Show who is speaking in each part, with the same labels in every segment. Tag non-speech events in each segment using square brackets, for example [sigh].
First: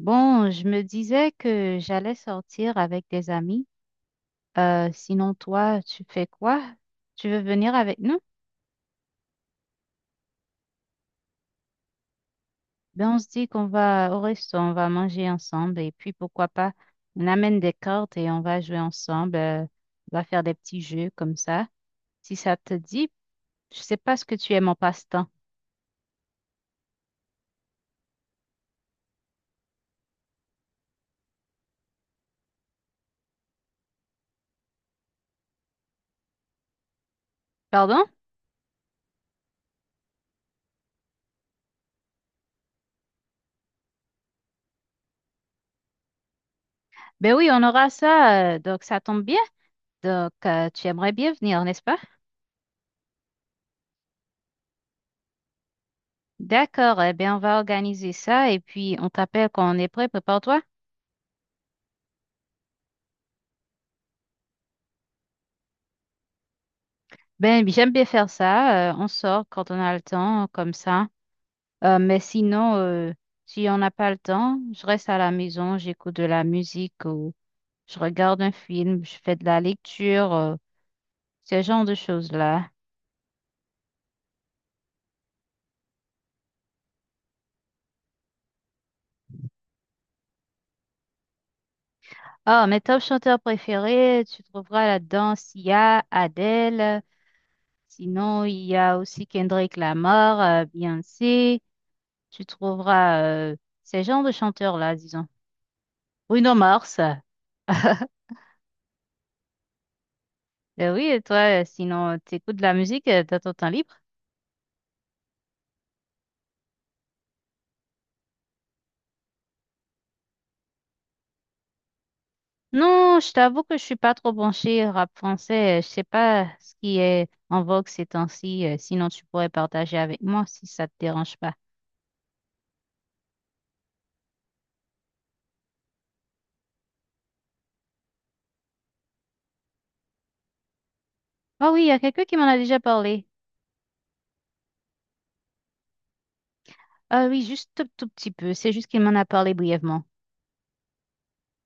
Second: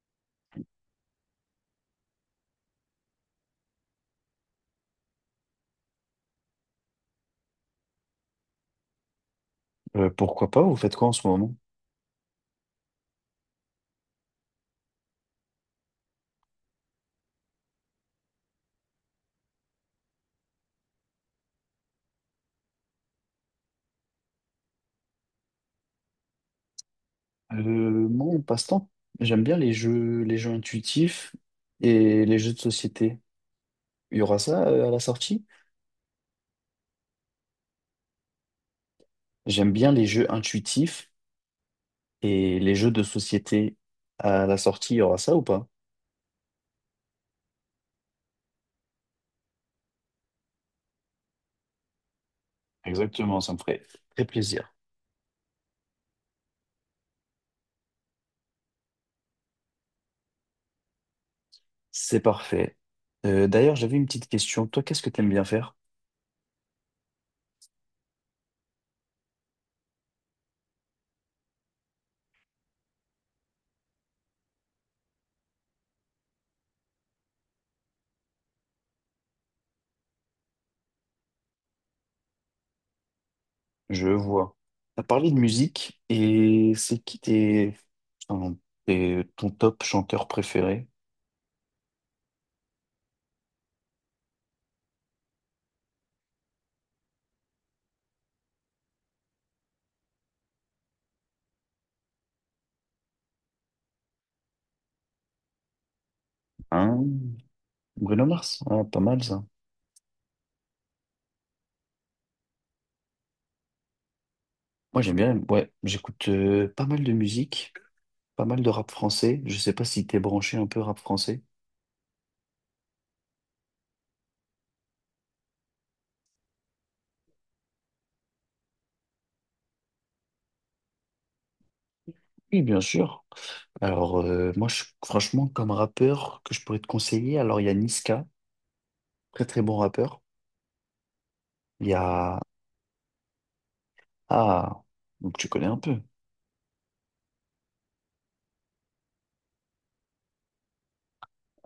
Speaker 1: Bon, je me disais que j'allais sortir avec des amis. Sinon, toi, tu fais quoi? Tu veux venir avec nous?
Speaker 2: Pourquoi pas? Vous faites quoi en ce moment?
Speaker 1: Ben, on se dit qu'on va au resto, on va manger ensemble et puis pourquoi pas, on amène des cartes et on va jouer ensemble. On va faire des petits jeux comme ça. Si ça te dit, je sais pas ce que tu aimes en passe-temps.
Speaker 2: Euh, Moi, en passe-temps, j'aime bien les jeux intuitifs et les jeux de société. Il y aura ça à la sortie?
Speaker 1: Pardon?
Speaker 2: J'aime bien les jeux intuitifs et les jeux de société. À la sortie, il y aura ça ou pas?
Speaker 1: Ben oui, on aura ça, donc ça tombe bien. Donc, tu aimerais bien venir, n'est-ce pas?
Speaker 2: Exactement, ça me ferait très plaisir.
Speaker 1: D'accord, eh bien, on va organiser ça et puis on t'appelle quand on est prêt, prépare-toi.
Speaker 2: C'est parfait. D'ailleurs, j'avais une petite question. Toi, qu'est-ce que t'aimes bien faire?
Speaker 1: Ben, oui, j'aime bien faire ça. On sort quand on a le temps, comme ça. Mais sinon, si on n'a pas le temps, je reste à la maison, j'écoute de la musique ou je regarde un film, je fais de la lecture, ce genre de choses-là.
Speaker 2: Je vois. T'as parlé de musique et c'est qui tes, enfin, ton top chanteur préféré?
Speaker 1: Ah, mes top chanteurs préférés, tu trouveras là-dedans Sia, Adele. Sinon, il y a aussi Kendrick Lamar, Beyoncé. Tu trouveras ces genres de chanteurs-là, disons. Bruno Mars.
Speaker 2: Hein.
Speaker 1: [laughs]
Speaker 2: Bruno Mars, ah, pas mal ça.
Speaker 1: Ben oui, et toi, sinon, t'écoutes de la musique dans ton temps libre?
Speaker 2: Moi j'aime bien, ouais, j'écoute pas mal de musique, pas mal de rap français. Je sais pas si t'es branché un peu rap français.
Speaker 1: Non, je t'avoue que je suis pas trop branchée rap français. Je sais pas ce qui est en vogue ces temps-ci. Sinon, tu pourrais partager avec moi si ça te dérange pas.
Speaker 2: Oui, bien sûr. Alors franchement comme rappeur que je pourrais te conseiller, alors il y a Niska, très très bon rappeur.
Speaker 1: Ah oui, il
Speaker 2: Il
Speaker 1: y
Speaker 2: y
Speaker 1: a quelqu'un qui
Speaker 2: a,
Speaker 1: m'en a déjà parlé.
Speaker 2: ah, donc tu connais un peu.
Speaker 1: Ah oui, juste tout, tout petit peu. C'est juste qu'il m'en a parlé brièvement.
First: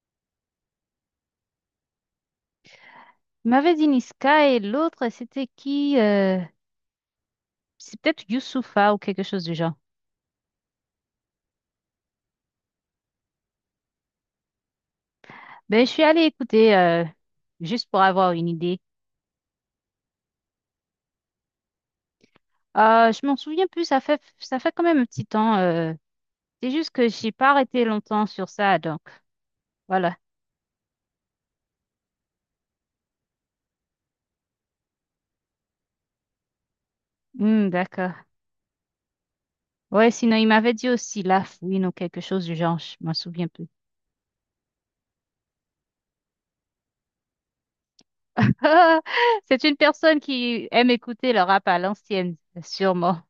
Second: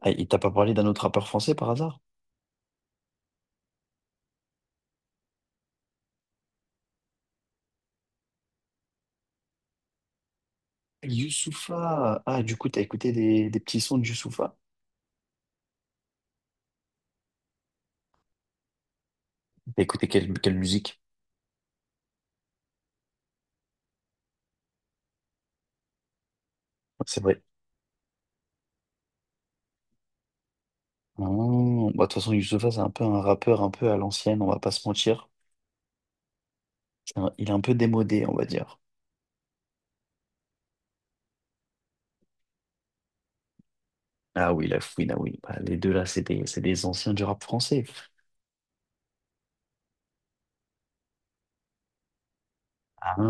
Speaker 2: Ah, il t'a pas parlé d'un autre rappeur français par hasard?
Speaker 1: Il m'avait dit Niska et l'autre, c'était qui? C'est peut-être Youssoupha ou quelque chose du genre.
Speaker 2: Youssoupha. Ah, du coup t'as écouté des petits sons de Youssoupha.
Speaker 1: Ben, je suis allée écouter juste pour avoir une idée.
Speaker 2: T'as écouté quelle musique?
Speaker 1: Ah, je m'en souviens plus. Ça fait quand même un petit temps. C'est juste que
Speaker 2: C'est
Speaker 1: j'ai
Speaker 2: vrai.
Speaker 1: pas arrêté longtemps sur ça, donc voilà.
Speaker 2: Oh, bah, de toute façon, Youssoupha, c'est un peu un rappeur un peu à l'ancienne, on va pas se mentir. Il est un
Speaker 1: Hmm,
Speaker 2: peu
Speaker 1: d'accord.
Speaker 2: démodé, on va dire.
Speaker 1: Ouais, sinon il m'avait dit aussi la fouine ou quelque chose du genre, je m'en souviens plus.
Speaker 2: Ah oui, la fouine, ah oui. Bah, les deux là, c'est des anciens du rap français.
Speaker 1: [laughs] C'est une personne qui aime écouter le rap à l'ancienne,
Speaker 2: Ah,
Speaker 1: sûrement.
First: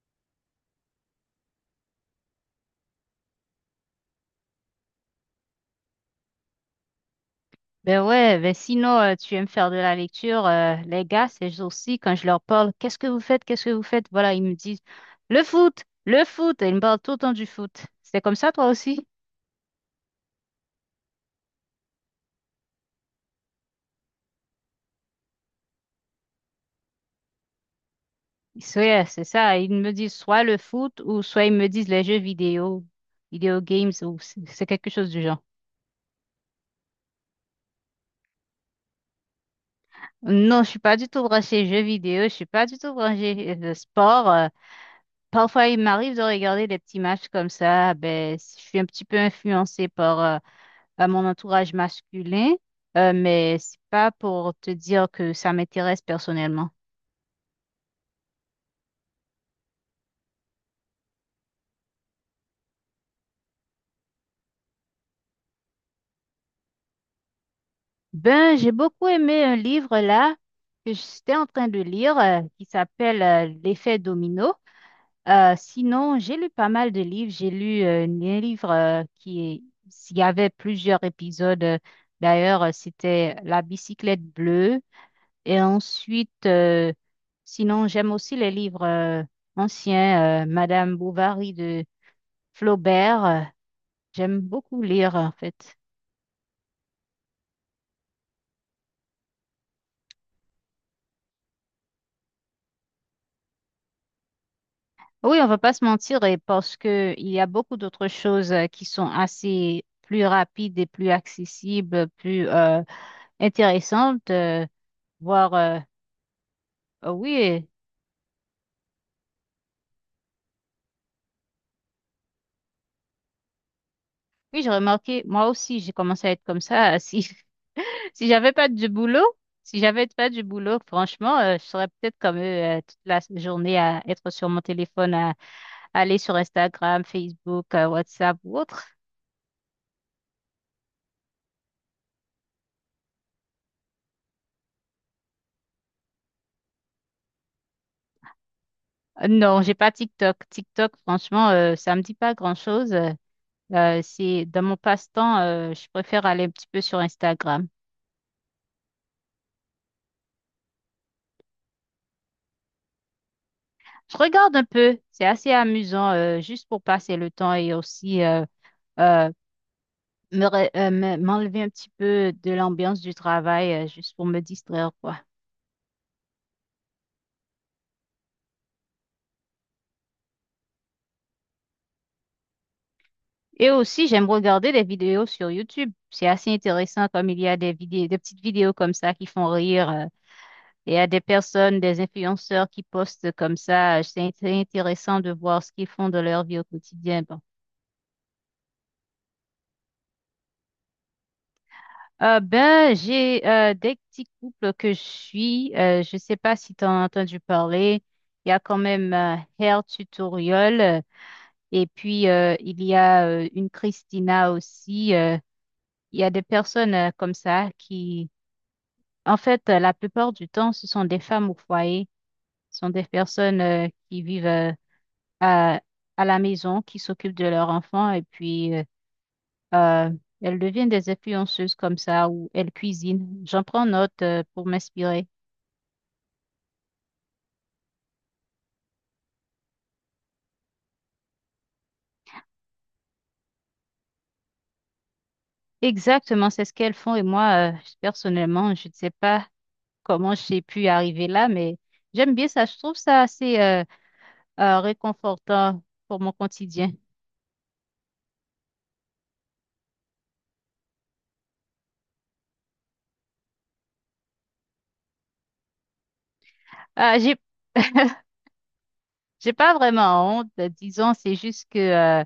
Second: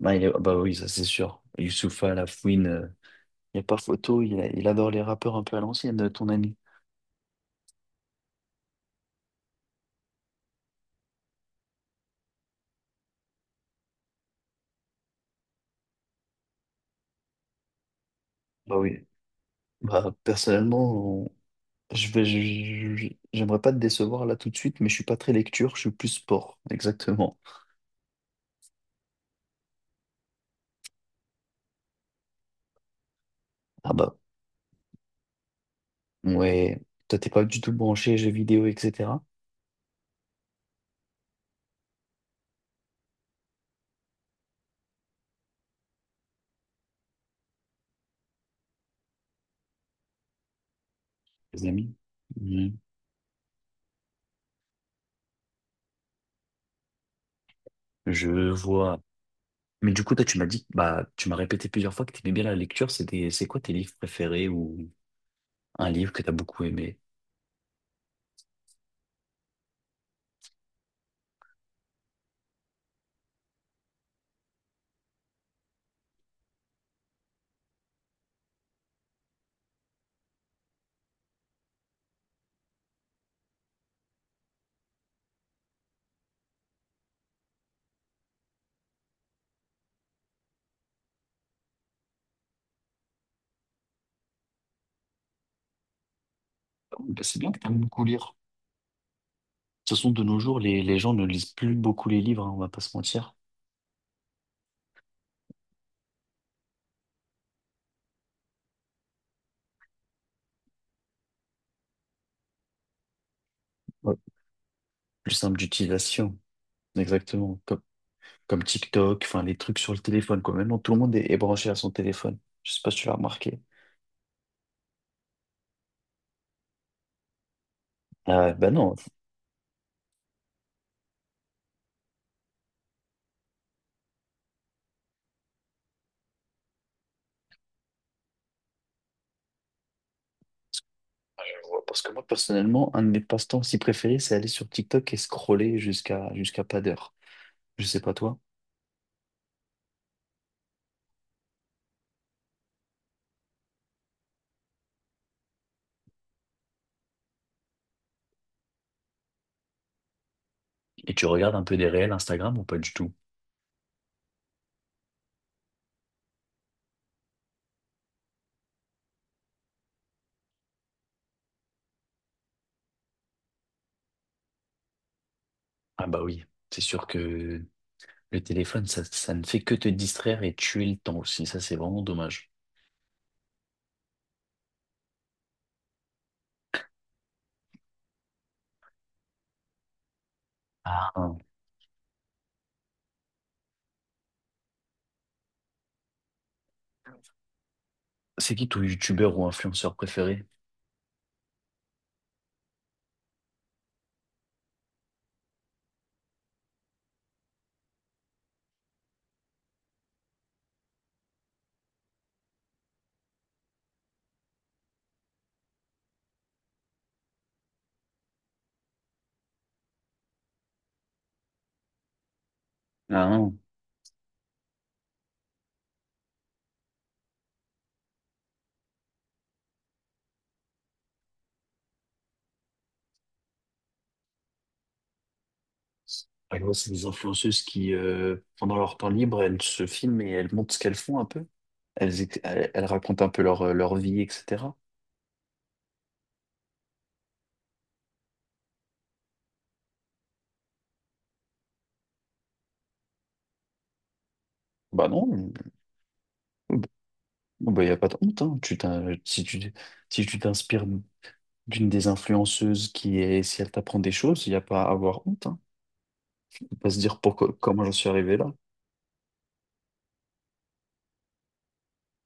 Speaker 2: bah, bah oui, ça c'est sûr. Youssoupha, la fouine, il n'y a pas photo, il adore les rappeurs un peu à l'ancienne, ton ami.
Speaker 1: Ben ouais, ben sinon tu aimes faire de la lecture, les gars, c'est aussi quand je leur parle, qu'est-ce que vous faites, qu'est-ce que vous faites? Voilà, ils me disent le foot, et ils me parlent tout le temps du foot. C'est comme ça toi
Speaker 2: Bah
Speaker 1: aussi?
Speaker 2: oui. Bah personnellement, je vais, je- j'aimerais pas te décevoir là tout de suite, mais je suis pas très lecture, je suis plus sport, exactement.
Speaker 1: Ouais, c'est ça. Ils me disent soit le foot ou soit ils me disent les jeux vidéo, vidéo games
Speaker 2: Ah bah,
Speaker 1: ou c'est quelque chose du genre.
Speaker 2: ouais. Toi, t'es pas du tout branché jeux vidéo, etc.
Speaker 1: Non, je suis pas du tout branchée jeux vidéo, je suis pas du tout branchée sport. Parfois, il m'arrive de regarder des petits matchs comme ça. Ben, je suis un petit peu influencée par à mon
Speaker 2: Les
Speaker 1: entourage
Speaker 2: amis?
Speaker 1: masculin,
Speaker 2: Mhm.
Speaker 1: mais c'est pas pour te dire que ça m'intéresse personnellement.
Speaker 2: Je vois. Mais du coup, toi, tu m'as dit, bah, tu m'as répété plusieurs fois que tu aimais bien la lecture. C'est quoi tes livres préférés ou un livre que tu as beaucoup aimé?
Speaker 1: Ben, j'ai beaucoup aimé un livre là que j'étais en train de lire qui s'appelle L'effet domino. Sinon, j'ai lu pas mal de livres. J'ai lu un livre qui est, il y avait plusieurs épisodes. D'ailleurs, c'était La bicyclette bleue. Et ensuite, sinon, j'aime aussi les livres anciens, Madame Bovary de Flaubert. J'aime beaucoup lire, en fait.
Speaker 2: Oh, bah, c'est bien que tu aimes beaucoup lire. De toute façon, de nos jours, les gens ne lisent plus beaucoup les livres, hein, on va pas se mentir.
Speaker 1: Oui, on va pas se mentir, et parce que il y a beaucoup d'autres choses qui sont assez plus rapides et plus accessibles, plus
Speaker 2: Ouais.
Speaker 1: intéressantes.
Speaker 2: Plus
Speaker 1: Voir
Speaker 2: simple d'utilisation.
Speaker 1: Ah
Speaker 2: Exactement.
Speaker 1: oui,
Speaker 2: Comme TikTok, enfin les trucs sur le téléphone, quoi. Maintenant, tout le monde est branché à son téléphone. Je sais pas si tu l'as remarqué.
Speaker 1: oui, j'ai remarqué, moi aussi, j'ai commencé à être comme ça. [laughs] Si, si j'avais
Speaker 2: Ah,
Speaker 1: pas
Speaker 2: ben
Speaker 1: du
Speaker 2: non,
Speaker 1: boulot, si j'avais pas du boulot, franchement, je serais peut-être comme eux toute la journée à être sur mon téléphone, à aller sur Instagram, Facebook, WhatsApp ou autre.
Speaker 2: parce que moi, personnellement, un de mes passe-temps si préférés, c'est aller sur TikTok et scroller jusqu'à pas d'heure. Je sais pas toi.
Speaker 1: Non, j'ai pas TikTok. TikTok, franchement, ça me dit pas grand-chose. C'est dans mon passe-temps, je préfère aller un petit peu sur Instagram.
Speaker 2: Et tu regardes un peu des réels Instagram ou pas du tout?
Speaker 1: Je regarde un peu, c'est assez amusant, juste pour passer le temps et aussi euh, m'enlever un petit peu de l'ambiance du travail, juste pour me distraire, quoi.
Speaker 2: Ah bah oui, c'est sûr que le téléphone, ça ne fait que te distraire et tuer le temps aussi. Ça, c'est vraiment dommage.
Speaker 1: Et aussi, j'aime regarder des vidéos sur YouTube. C'est assez intéressant comme il y a des vidéos, des petites vidéos comme ça qui font rire. Et il y a
Speaker 2: Ah,
Speaker 1: des
Speaker 2: hein.
Speaker 1: personnes, des influenceurs qui postent comme ça. Intéressant de voir ce qu'ils font de leur vie au quotidien. Bon.
Speaker 2: C'est qui ton youtubeur ou influenceur préféré?
Speaker 1: Ben, j'ai des petits couples que je suis. Je sais pas si tu as entendu parler. Il y a quand même Hair Tutorial. Euh, et puis, il y a une Christina aussi. Il y a des personnes comme ça qui, en fait, la plupart du temps, ce sont des femmes au foyer, ce sont des
Speaker 2: Ah, hein.
Speaker 1: personnes qui vivent à, à la maison, qui s'occupent de leurs enfants et puis euh, elles deviennent des influenceuses comme ça ou elles cuisinent. J'en prends note pour m'inspirer.
Speaker 2: Par exemple, c'est des influenceuses qui, pendant leur temps libre, elles se filment et elles montrent ce qu'elles font un peu. Elles elles racontent un peu leur, leur vie, etc.
Speaker 1: Exactement, c'est ce qu'elles font et moi, personnellement, je ne sais pas comment j'ai pu arriver là, mais j'aime bien ça. Je trouve ça assez
Speaker 2: Bah non, mmh,
Speaker 1: réconfortant pour mon quotidien.
Speaker 2: bon, bah, il n'y a pas de honte, hein. Si tu, si tu t'inspires d'une des influenceuses qui est, si elle t'apprend des choses, il n'y a pas à avoir honte. Hein. Faut pas se
Speaker 1: Euh,
Speaker 2: dire
Speaker 1: j'ai,
Speaker 2: pourquoi, comment j'en suis arrivé là.
Speaker 1: j'ai pas vraiment honte, disons, c'est juste que, euh,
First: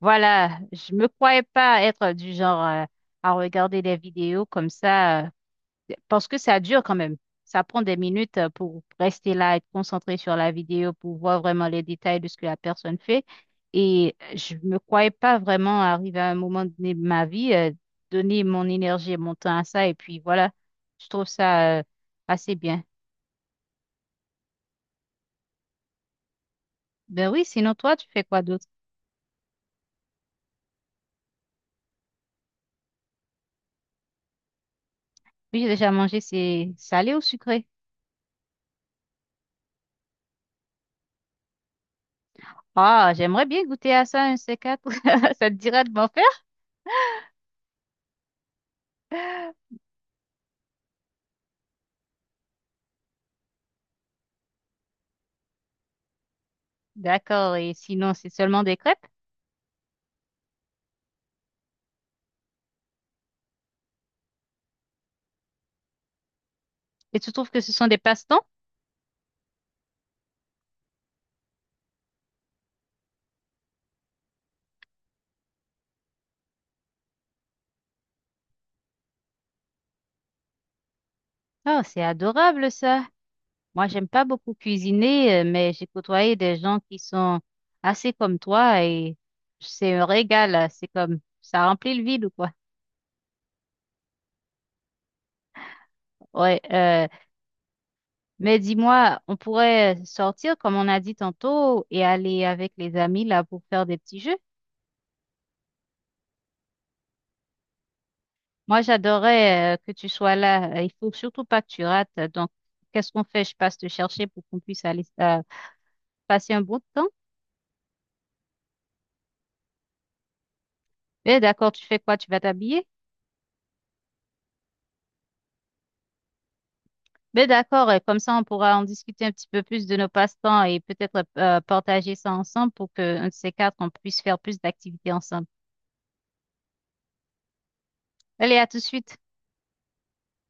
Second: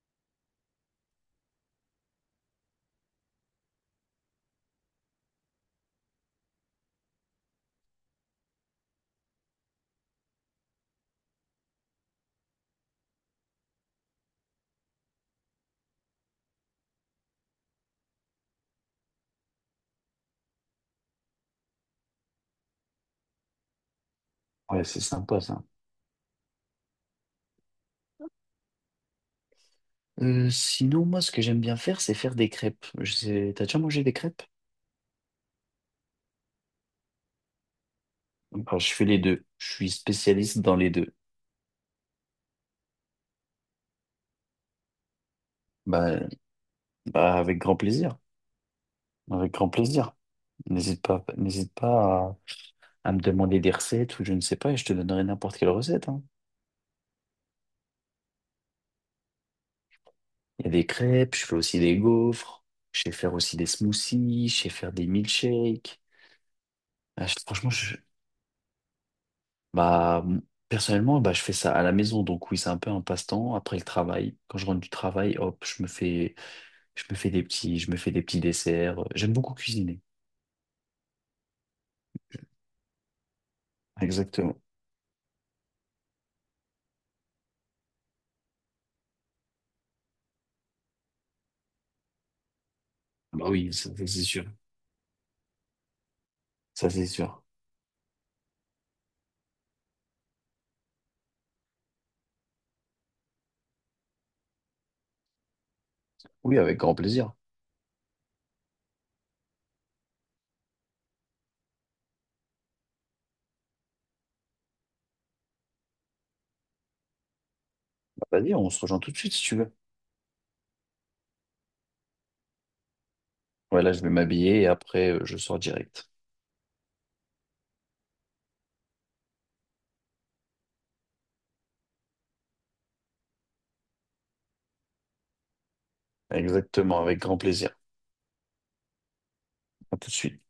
Speaker 1: voilà, je me croyais pas être du genre, à regarder des vidéos comme ça, parce que ça dure quand même. Ça prend des minutes pour rester là, être concentré sur la vidéo, pour voir vraiment les détails de ce que la personne fait. Et je me croyais pas vraiment arriver à un moment donné de ma vie, donner mon énergie et mon temps à ça. Et puis voilà, je trouve ça, assez bien.
Speaker 2: Ouais, c'est sympa ça.
Speaker 1: Ben oui, sinon toi, tu fais quoi d'autre?
Speaker 2: Sinon, moi, ce que j'aime bien faire, c'est faire des crêpes. Je sais, t'as déjà mangé des crêpes?
Speaker 1: Oui, j'ai déjà mangé, c'est salé ou sucré?
Speaker 2: Bah, je fais les deux. Je suis spécialiste dans les deux.
Speaker 1: Ah, j'aimerais bien goûter à ça, un C4. [laughs] Ça te dirait de m'en
Speaker 2: Bah,
Speaker 1: faire?
Speaker 2: bah, avec grand plaisir. Avec grand plaisir. N'hésite pas à me demander des recettes ou je ne sais pas et je te donnerai n'importe quelle recette, hein.
Speaker 1: D'accord, et sinon, c'est seulement des crêpes?
Speaker 2: Il y a des crêpes, je fais aussi des gaufres, je sais faire aussi des smoothies, je sais faire des milkshakes.
Speaker 1: Et tu trouves que
Speaker 2: Franchement,
Speaker 1: ce sont des passe-temps?
Speaker 2: bah, personnellement, bah, je fais ça à la maison. Donc oui, c'est un peu un passe-temps après le travail. Quand je rentre du travail, hop, je me fais des petits desserts. J'aime beaucoup cuisiner.
Speaker 1: Oh, c'est adorable ça. Moi, j'aime pas beaucoup
Speaker 2: Exactement.
Speaker 1: cuisiner, mais j'ai côtoyé des gens qui sont assez comme toi et c'est un régal. C'est comme ça remplit le vide ou quoi.
Speaker 2: Bah oui, ça, c'est sûr.
Speaker 1: Ouais,
Speaker 2: Ça,
Speaker 1: euh,
Speaker 2: c'est sûr.
Speaker 1: mais dis-moi, on pourrait sortir comme on a dit tantôt et aller avec les amis là pour faire des petits jeux.
Speaker 2: Oui, avec grand plaisir.
Speaker 1: Moi, j'adorais que tu sois là. Il faut surtout pas que tu rates. Donc, qu'est-ce qu'on fait? Je passe te chercher pour qu'on puisse aller passer un bon temps.
Speaker 2: Bah, vas-y, on se rejoint tout de suite si tu veux.
Speaker 1: Mais d'accord, tu fais quoi? Tu vas t'habiller?
Speaker 2: Ouais, là, je vais m'habiller et après, je sors direct.
Speaker 1: Mais d'accord, comme ça, on pourra en discuter un petit peu plus de nos passe-temps et peut-être partager ça ensemble pour que un de ces quatre, on puisse faire plus d'activités ensemble.
Speaker 2: Exactement, avec grand plaisir.
Speaker 1: Allez, à tout de suite.
Speaker 2: À tout de suite.